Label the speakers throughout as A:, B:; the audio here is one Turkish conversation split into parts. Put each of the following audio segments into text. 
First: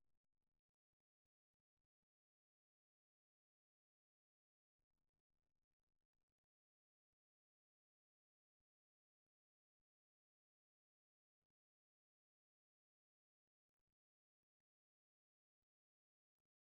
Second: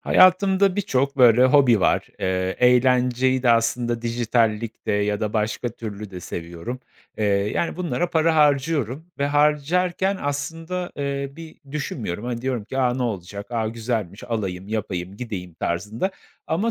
A: Hayatımda birçok böyle hobi var. Eğlenceyi de aslında dijitallikte ya da başka türlü de seviyorum. Yani bunlara para harcıyorum ve harcarken aslında, bir düşünmüyorum. Hani, diyorum ki, "A, ne olacak? A, güzelmiş, alayım, yapayım, gideyim." tarzında ama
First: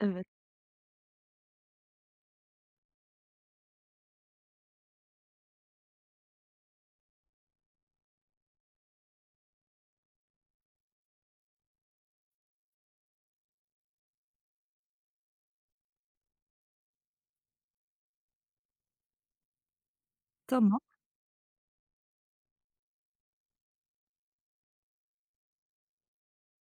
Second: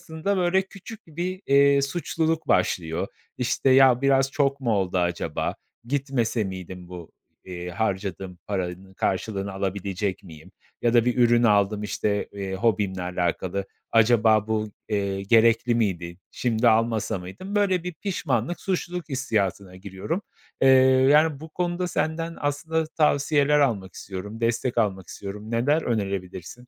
B: Evet,
A: böyle küçük bir, suçluluk başlıyor. İşte, "Ya, biraz çok mu oldu acaba? Gitmese miydim bu, harcadığım paranın karşılığını alabilecek miyim?" ya da bir ürün aldım, işte, hobimle alakalı. Acaba bu, gerekli miydi? Şimdi almasa mıydım? Böyle bir pişmanlık, suçluluk hissiyatına giriyorum. Eee,
B: tamam.
A: Yani, bu konuda senden aslında tavsiyeler almak istiyorum, destek almak istiyorum. Neler önerebilirsin?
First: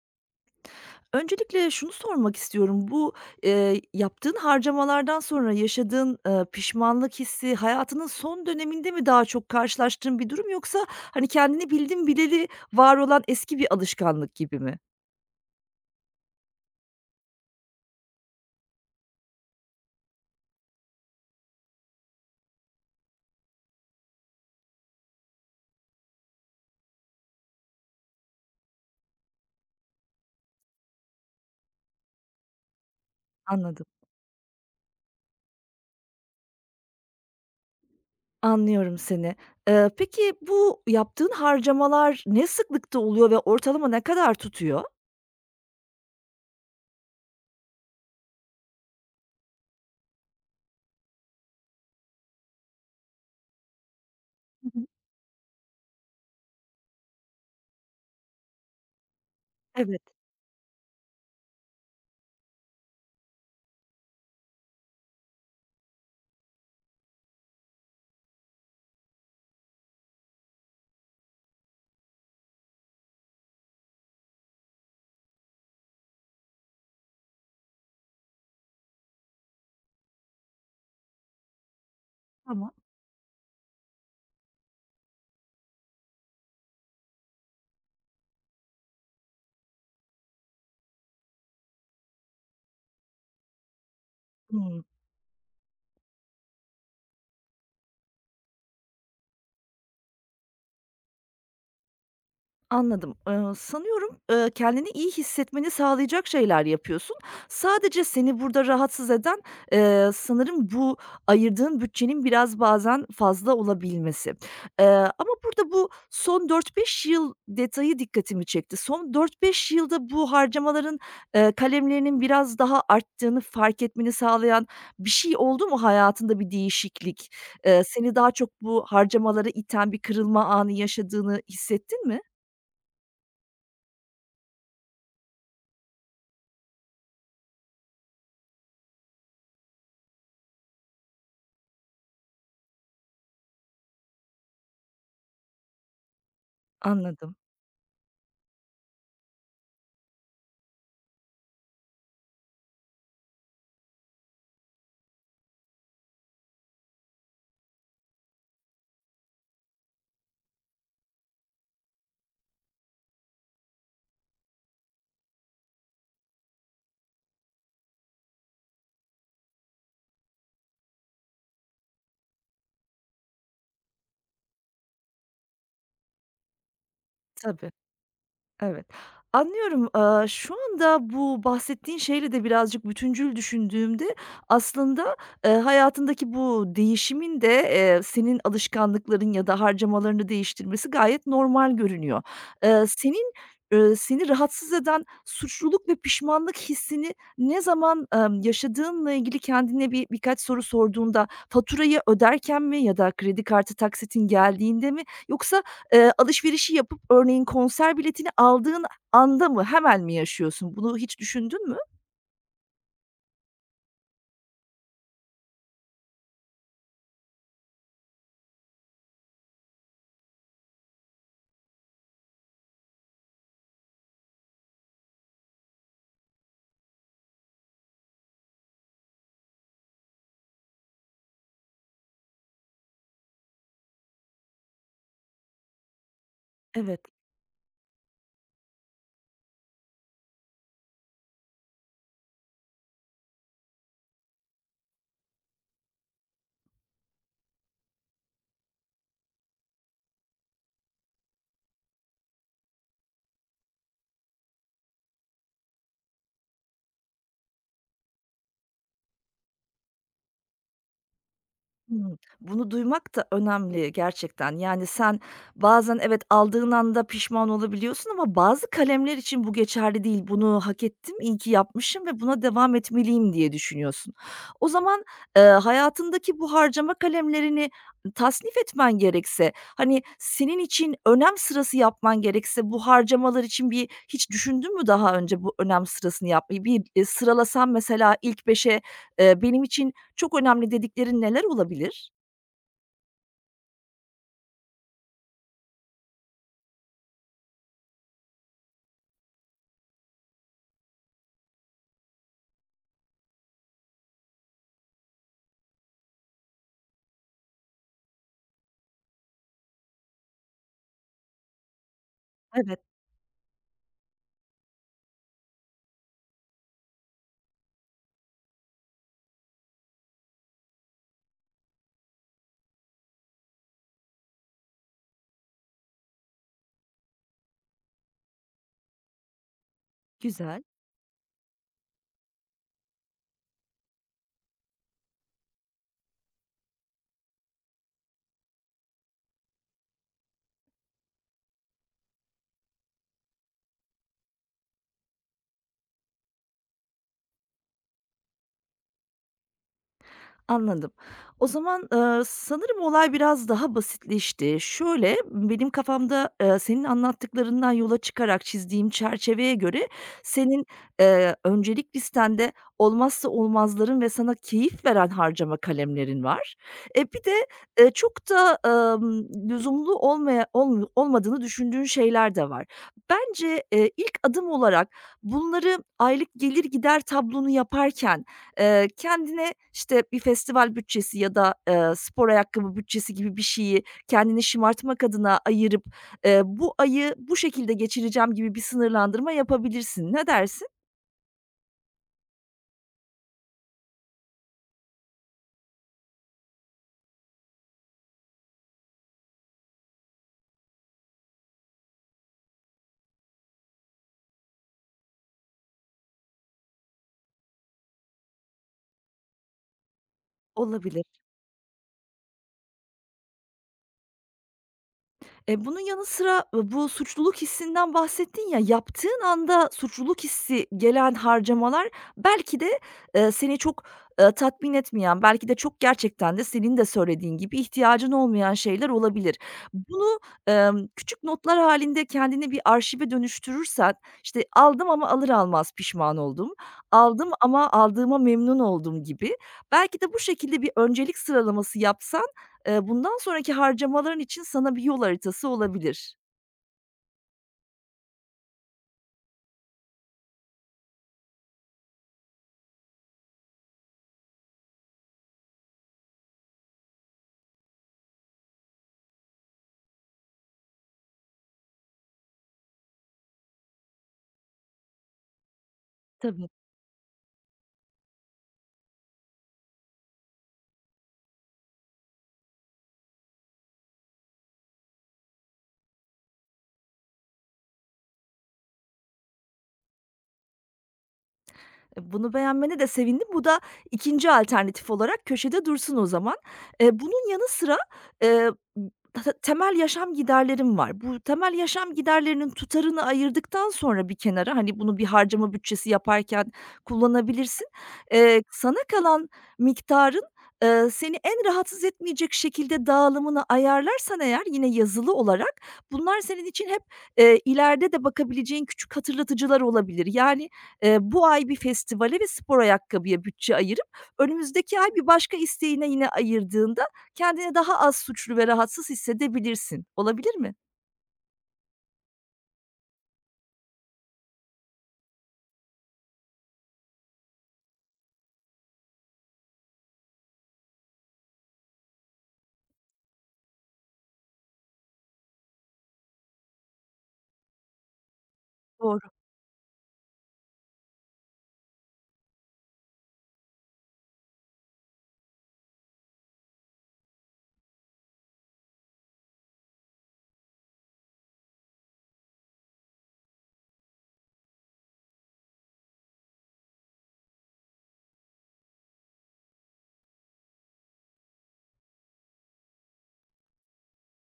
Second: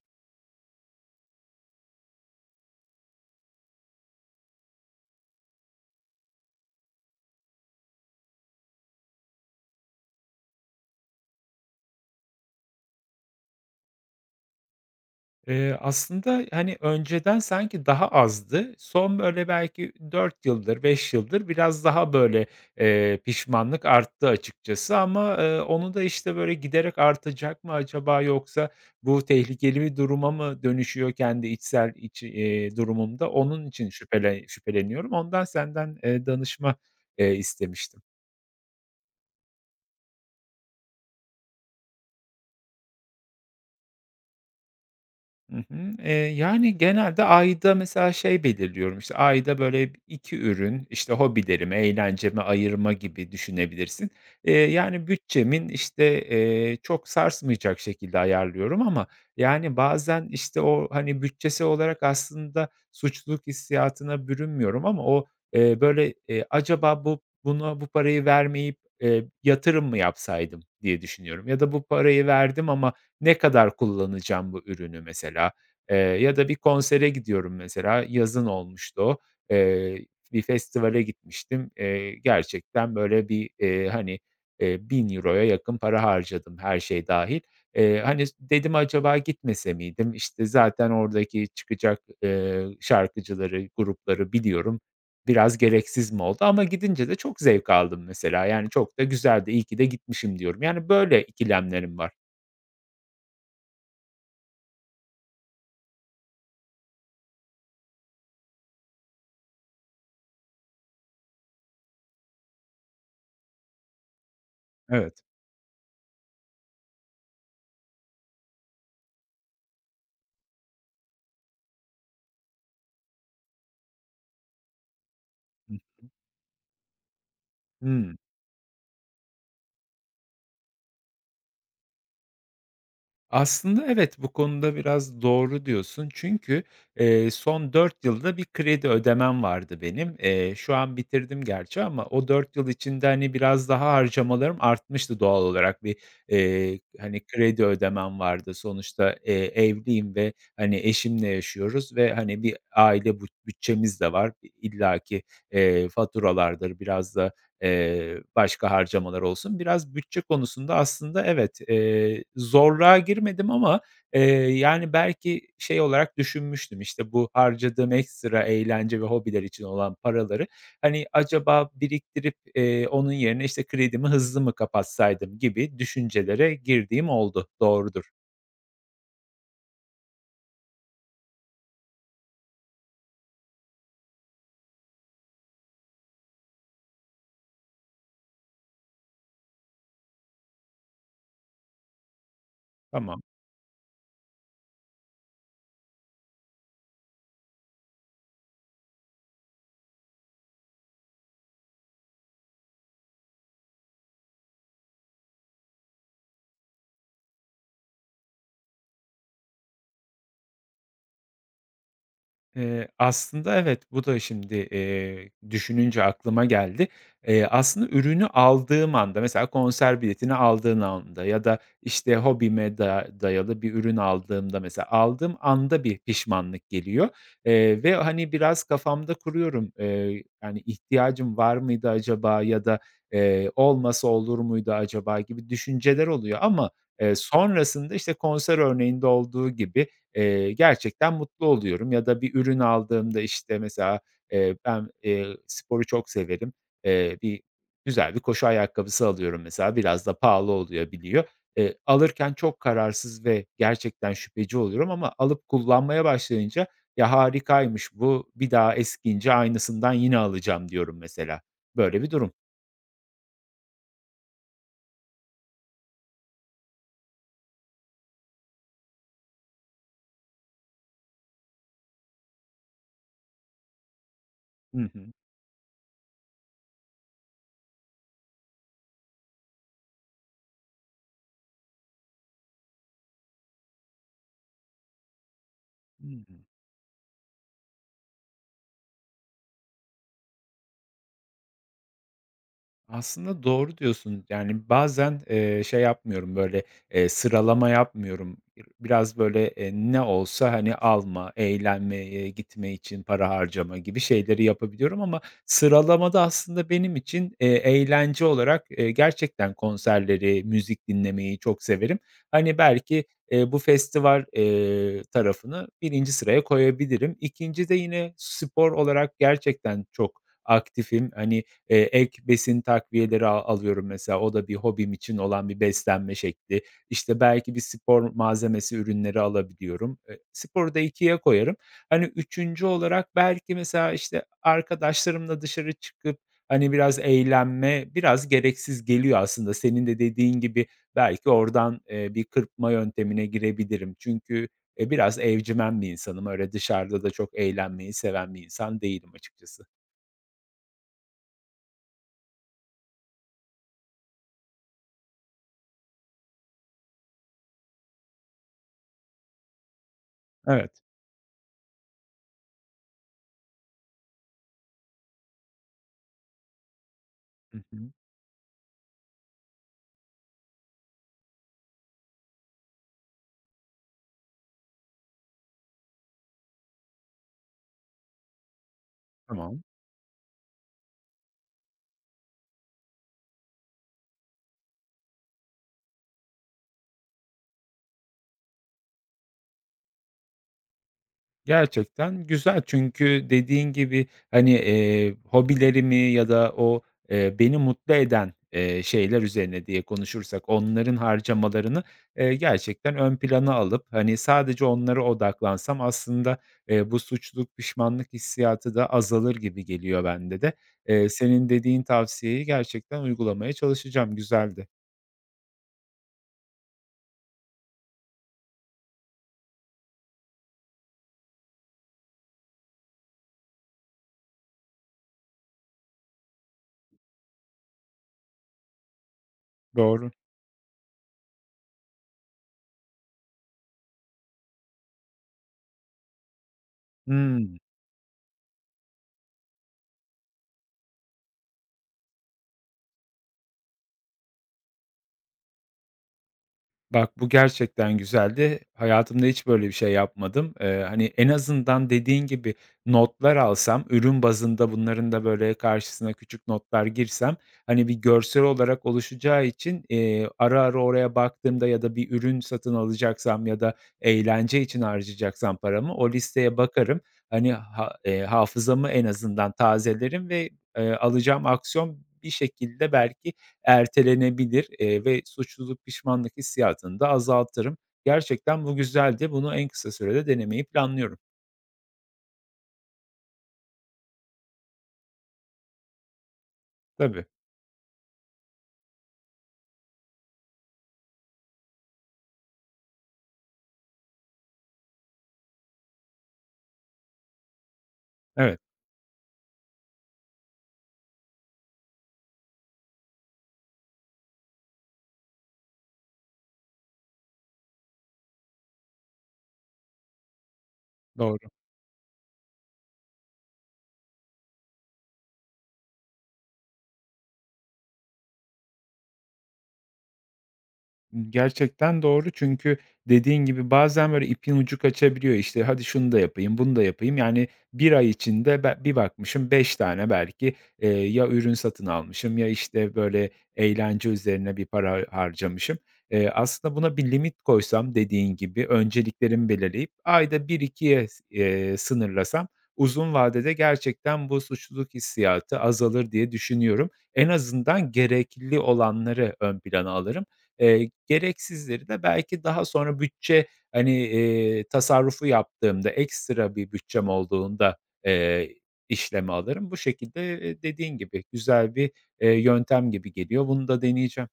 B: Öncelikle şunu sormak istiyorum. Bu, yaptığın harcamalardan sonra yaşadığın, pişmanlık hissi hayatının son döneminde mi daha çok karşılaştığın bir durum yoksa, hani, kendini bildim bileli var olan eski bir alışkanlık gibi mi?
A: Aslında, hani, önceden sanki daha azdı. Son, böyle, belki 4 yıldır, 5 yıldır biraz daha, böyle, pişmanlık arttı açıkçası ama, onu da, işte, böyle, giderek artacak mı acaba yoksa bu tehlikeli bir duruma mı dönüşüyor kendi içsel içi durumumda? Onun
B: Anladım.
A: için şüpheleniyorum. Ondan senden, danışma, istemiştim.
B: Anlıyorum seni. Peki bu yaptığın harcamalar ne sıklıkta oluyor ve ortalama ne kadar tutuyor?
A: Hı hı. Yani, genelde ayda mesela şey belirliyorum, işte, ayda, böyle, 2 ürün, işte, hobilerime, eğlenceme ayırma gibi düşünebilirsin.
B: Hı hı.
A: Yani, bütçemin, işte, çok sarsmayacak şekilde ayarlıyorum ama, yani,
B: Evet,
A: bazen, işte, o, hani, bütçesi olarak aslında suçluluk hissiyatına bürünmüyorum ama o, böyle, acaba buna bu parayı vermeyip, yatırım mı yapsaydım diye düşünüyorum ya da bu parayı verdim ama ne kadar kullanacağım bu ürünü mesela? Ya da bir konsere gidiyorum mesela, yazın olmuştu o. Eee, Bir festivale gitmiştim.
B: tamam.
A: Gerçekten böyle bir, hani, 1.000 euroya yakın para harcadım her şey dahil. Hani, dedim acaba gitmese miydim? İşte, zaten oradaki çıkacak, şarkıcıları, grupları biliyorum. Biraz gereksiz mi oldu? Ama gidince de çok zevk aldım mesela. Yani çok da güzeldi, iyi ki de gitmişim diyorum. Yani böyle ikilemlerim var.
B: Anladım. Sanıyorum, kendini iyi hissetmeni sağlayacak şeyler yapıyorsun. Sadece seni burada rahatsız eden, sanırım bu ayırdığın bütçenin biraz bazen fazla olabilmesi. Eee,
A: Evet.
B: Ama burada bu son dört beş yıl detayı dikkatimi çekti. Son dört beş yılda bu harcamaların, kalemlerinin biraz daha arttığını fark etmeni sağlayan bir şey oldu mu hayatında bir değişiklik? Seni
A: Hımm.
B: daha çok bu harcamalara iten bir kırılma anı yaşadığını hissettin mi?
A: Aslında evet, bu konuda biraz doğru diyorsun. Çünkü, son 4 yılda bir kredi ödemem vardı benim. Şu an bitirdim gerçi ama o 4 yıl içinde, hani, biraz daha harcamalarım artmıştı doğal olarak. Bir, hani,
B: Anladım.
A: kredi ödemem vardı. Sonuçta, evliyim ve, hani, eşimle yaşıyoruz ve, hani, bir aile bütçemiz de var. İ illaki, faturalardır, biraz da, başka harcamalar olsun. Biraz bütçe konusunda aslında evet, zorluğa girmedim ama, eee, yani, belki şey olarak düşünmüştüm, işte, bu harcadığım ekstra eğlence ve hobiler için olan paraları, hani, acaba biriktirip, onun yerine, işte, kredimi hızlı mı kapatsaydım gibi düşüncelere girdiğim oldu.
B: Tabii.
A: Doğrudur.
B: Evet, anlıyorum. Şu anda bu bahsettiğin şeyle de birazcık bütüncül düşündüğümde aslında, hayatındaki bu değişimin de, senin alışkanlıkların ya da harcamalarını değiştirmesi gayet normal görünüyor. Eee,
A: Tamam.
B: senin, Seni rahatsız eden suçluluk ve pişmanlık hissini ne zaman, yaşadığınla ilgili kendine birkaç soru sorduğunda, faturayı öderken mi ya da kredi kartı taksitin geldiğinde mi yoksa alışverişi yapıp örneğin konser biletini aldığın anda mı, hemen mi yaşıyorsun? Bunu hiç düşündün mü?
A: Aslında evet, bu da şimdi, düşününce aklıma geldi. Aslında ürünü aldığım anda, mesela konser biletini aldığın anda ya da, işte, hobime da dayalı bir ürün aldığımda mesela aldığım anda bir pişmanlık geliyor, ve, hani, biraz kafamda kuruyorum. Yani, ihtiyacım var mıydı acaba ya da, olmasa olur muydu acaba gibi düşünceler oluyor ama,
B: Evet.
A: sonrasında, işte, konser örneğinde olduğu gibi, gerçekten mutlu oluyorum ya da bir ürün aldığımda, işte, mesela, ben, sporu çok severim. Bir Güzel bir koşu ayakkabısı alıyorum mesela, biraz da pahalı oluyor, biliyor. Alırken çok kararsız ve gerçekten şüpheci oluyorum ama alıp kullanmaya başlayınca, "Ya, harikaymış bu, bir daha eskince aynısından yine alacağım." diyorum mesela. Böyle bir
B: Hımm.
A: durum.
B: Bunu duymak da önemli gerçekten. Yani, sen bazen evet, aldığın anda pişman olabiliyorsun ama bazı kalemler için bu geçerli değil. "Bunu hak ettim, iyi ki yapmışım ve buna devam etmeliyim." diye düşünüyorsun. O
A: Hı
B: zaman,
A: hı.
B: hayatındaki bu harcama kalemlerini tasnif etmen gerekse, hani, senin için önem sırası yapman gerekse bu harcamalar için hiç düşündün mü daha önce bu önem
A: Hı
B: sırasını
A: hı.
B: yapmayı? Sıralasan mesela ilk beşe "Benim için çok önemli dediklerin neler olabilir?
A: Aslında doğru diyorsun. Yani, bazen, şey yapmıyorum, böyle, sıralama yapmıyorum. Bir biraz, böyle, ne olsa, hani, alma, eğlenmeye gitme için para harcama gibi şeyleri yapabiliyorum ama sıralamada aslında benim için, eğlence olarak, gerçekten konserleri, müzik dinlemeyi çok severim. Hani,
B: Evet,
A: belki, bu festival, tarafını birinci sıraya koyabilirim. 2'nci de yine spor olarak gerçekten çok aktifim. Hani, ek besin takviyeleri alıyorum mesela. O da bir hobim için olan bir beslenme şekli. İşte, belki bir spor malzemesi ürünleri alabiliyorum.
B: güzel.
A: Sporu da 2'ye koyarım. Hani, üçüncü olarak belki mesela, işte, arkadaşlarımla dışarı çıkıp, hani, biraz eğlenme biraz gereksiz geliyor aslında. Senin de dediğin gibi belki oradan, bir kırpma yöntemine girebilirim. Çünkü, biraz evcimen bir insanım. Öyle dışarıda da çok eğlenmeyi seven bir insan değilim açıkçası.
B: Anladım. O zaman, sanırım olay biraz daha basitleşti. Şöyle, benim kafamda, senin anlattıklarından yola çıkarak çizdiğim çerçeveye göre senin,
A: Evet.
B: öncelik listende olmazsa olmazların ve sana keyif veren harcama kalemlerin var. Bir de,
A: Hı hı.
B: çok da, lüzumlu olmaya olm olmadığını düşündüğün şeyler de var. Bence, ilk adım olarak bunları aylık gelir gider tablonu yaparken kendine,
A: Tamam.
B: işte, bir festival bütçesi ya da, spor ayakkabı bütçesi gibi bir şeyi kendini şımartmak adına ayırıp, "Bu ayı bu şekilde geçireceğim." gibi bir sınırlandırma yapabilirsin. Ne dersin?
A: Gerçekten güzel çünkü dediğin gibi, hani, hobilerimi ya da o, beni mutlu eden, şeyler üzerine diye konuşursak onların harcamalarını, gerçekten ön plana alıp, hani, sadece onlara odaklansam aslında, bu suçluluk, pişmanlık hissiyatı da azalır gibi geliyor bende de.
B: Olabilir.
A: Senin dediğin tavsiyeyi gerçekten uygulamaya çalışacağım. Güzeldi.
B: Bunun yanı sıra, bu suçluluk hissinden bahsettin ya, yaptığın anda suçluluk hissi gelen harcamalar belki de, seni çok, tatmin etmeyen, belki de çok gerçekten de senin de söylediğin gibi ihtiyacın olmayan şeyler olabilir.
A: Doğru.
B: Bunu, küçük notlar halinde kendini bir arşive dönüştürürsen, işte, "Aldım ama alır almaz pişman oldum. Aldım
A: Hımm.
B: ama aldığıma memnun oldum." gibi belki de bu şekilde bir öncelik sıralaması yapsan bundan sonraki harcamaların için sana bir yol haritası olabilir.
A: Bak, bu gerçekten güzeldi. Hayatımda hiç böyle bir şey yapmadım. Hani, en azından dediğin gibi notlar alsam, ürün bazında bunların da böyle karşısına küçük notlar girsem, hani, bir görsel olarak oluşacağı için, ara ara oraya baktığımda ya da bir ürün satın alacaksam ya da eğlence için harcayacaksam paramı o listeye bakarım. Hani, hafızamı en azından tazelerim ve, alacağım aksiyon bir şekilde belki ertelenebilir, ve suçluluk, pişmanlık hissiyatını da azaltırım. Gerçekten bu güzeldi. Bunu en kısa sürede denemeyi planlıyorum.
B: Bunu beğenmene de sevindim. Bu da ikinci alternatif olarak köşede dursun o zaman.
A: Tabii,
B: Bunun yanı sıra, eee, b temel yaşam giderlerim var. Bu temel yaşam giderlerinin tutarını ayırdıktan sonra bir kenara, hani, bunu bir harcama bütçesi yaparken kullanabilirsin.
A: evet,
B: Sana kalan miktarın, seni en rahatsız etmeyecek şekilde dağılımını ayarlarsan eğer yine yazılı olarak bunlar senin için hep, ileride de bakabileceğin küçük hatırlatıcılar olabilir. Yani, bu
A: doğru.
B: ay bir festivale ve spor ayakkabıya bütçe ayırıp önümüzdeki ay bir başka isteğine yine ayırdığında kendini daha az suçlu ve rahatsız hissedebilirsin. Olabilir mi?
A: Gerçekten doğru çünkü dediğin gibi bazen böyle ipin ucu kaçabiliyor. İşte "Hadi şunu da yapayım, bunu da yapayım." Yani bir ay içinde bir bakmışım 5 tane belki, ya ürün satın almışım ya, işte, böyle eğlence üzerine bir para harcamışım. Aslında buna bir limit koysam dediğin gibi,
B: Doğru.
A: önceliklerimi belirleyip ayda bir 2'ye sınırlasam uzun vadede gerçekten bu suçluluk hissiyatı azalır diye düşünüyorum. En azından gerekli olanları ön plana alırım. Gereksizleri de belki daha sonra bütçe, hani, tasarrufu yaptığımda, ekstra bir bütçem olduğunda, eee, işleme alırım. Bu şekilde, dediğin gibi güzel bir, yöntem gibi geliyor. Bunu da deneyeceğim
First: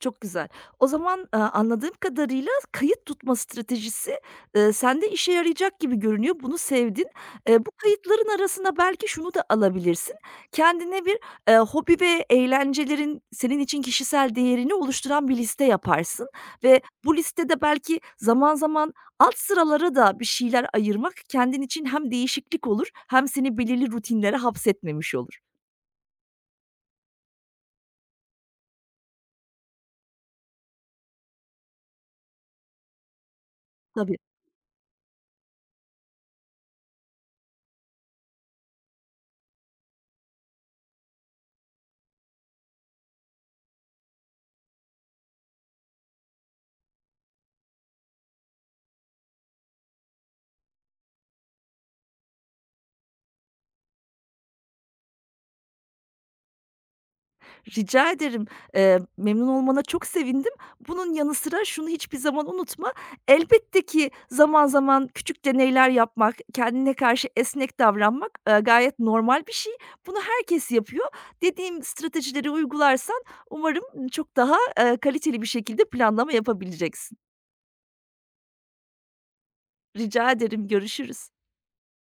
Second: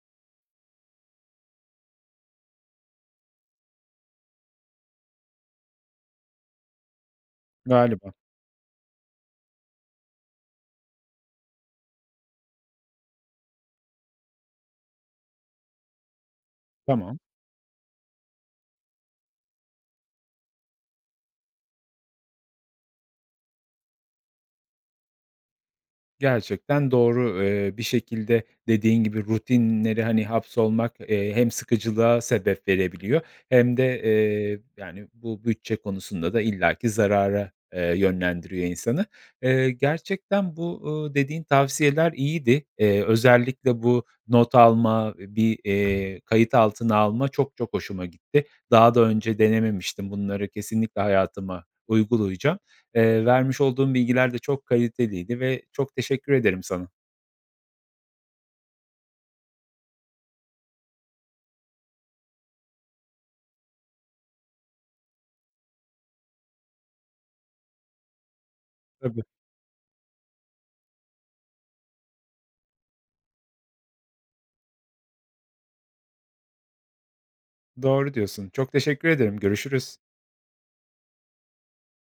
B: Çok güzel. O zaman, anladığım kadarıyla kayıt tutma stratejisi, sende işe yarayacak gibi görünüyor. Bunu sevdin. Bu
A: galiba.
B: kayıtların arasına belki şunu da alabilirsin. Kendine bir, hobi ve eğlencelerin senin için kişisel değerini oluşturan bir liste yaparsın ve bu
A: Tamam.
B: listede belki zaman zaman alt sıralara da bir şeyler ayırmak kendin için hem değişiklik olur hem seni belirli rutinlere hapsetmemiş olur.
A: Gerçekten doğru. Bir şekilde dediğin gibi rutinleri, hani, hapsolmak, hem sıkıcılığa sebep verebiliyor hem de,
B: Tabii.
A: yani, bu bütçe konusunda da illaki zarara, yönlendiriyor insanı. Gerçekten bu, dediğin tavsiyeler iyiydi. Özellikle bu not alma, bir, kayıt altına alma çok çok hoşuma gitti. Daha da önce denememiştim. Bunları kesinlikle hayatıma uygulayacağım. Vermiş olduğun bilgiler de çok kaliteliydi ve çok teşekkür ederim sana.
B: Rica ederim. Memnun olmana çok sevindim. Bunun yanı sıra şunu hiçbir zaman unutma. Elbette ki zaman zaman küçük deneyler yapmak, kendine karşı esnek davranmak, gayet
A: Tabii.
B: normal bir şey. Bunu herkes yapıyor. Dediğim stratejileri uygularsan umarım çok daha, kaliteli bir şekilde planlama yapabileceksin.
A: Doğru diyorsun. Çok teşekkür ederim. Görüşürüz.
B: Rica ederim, görüşürüz.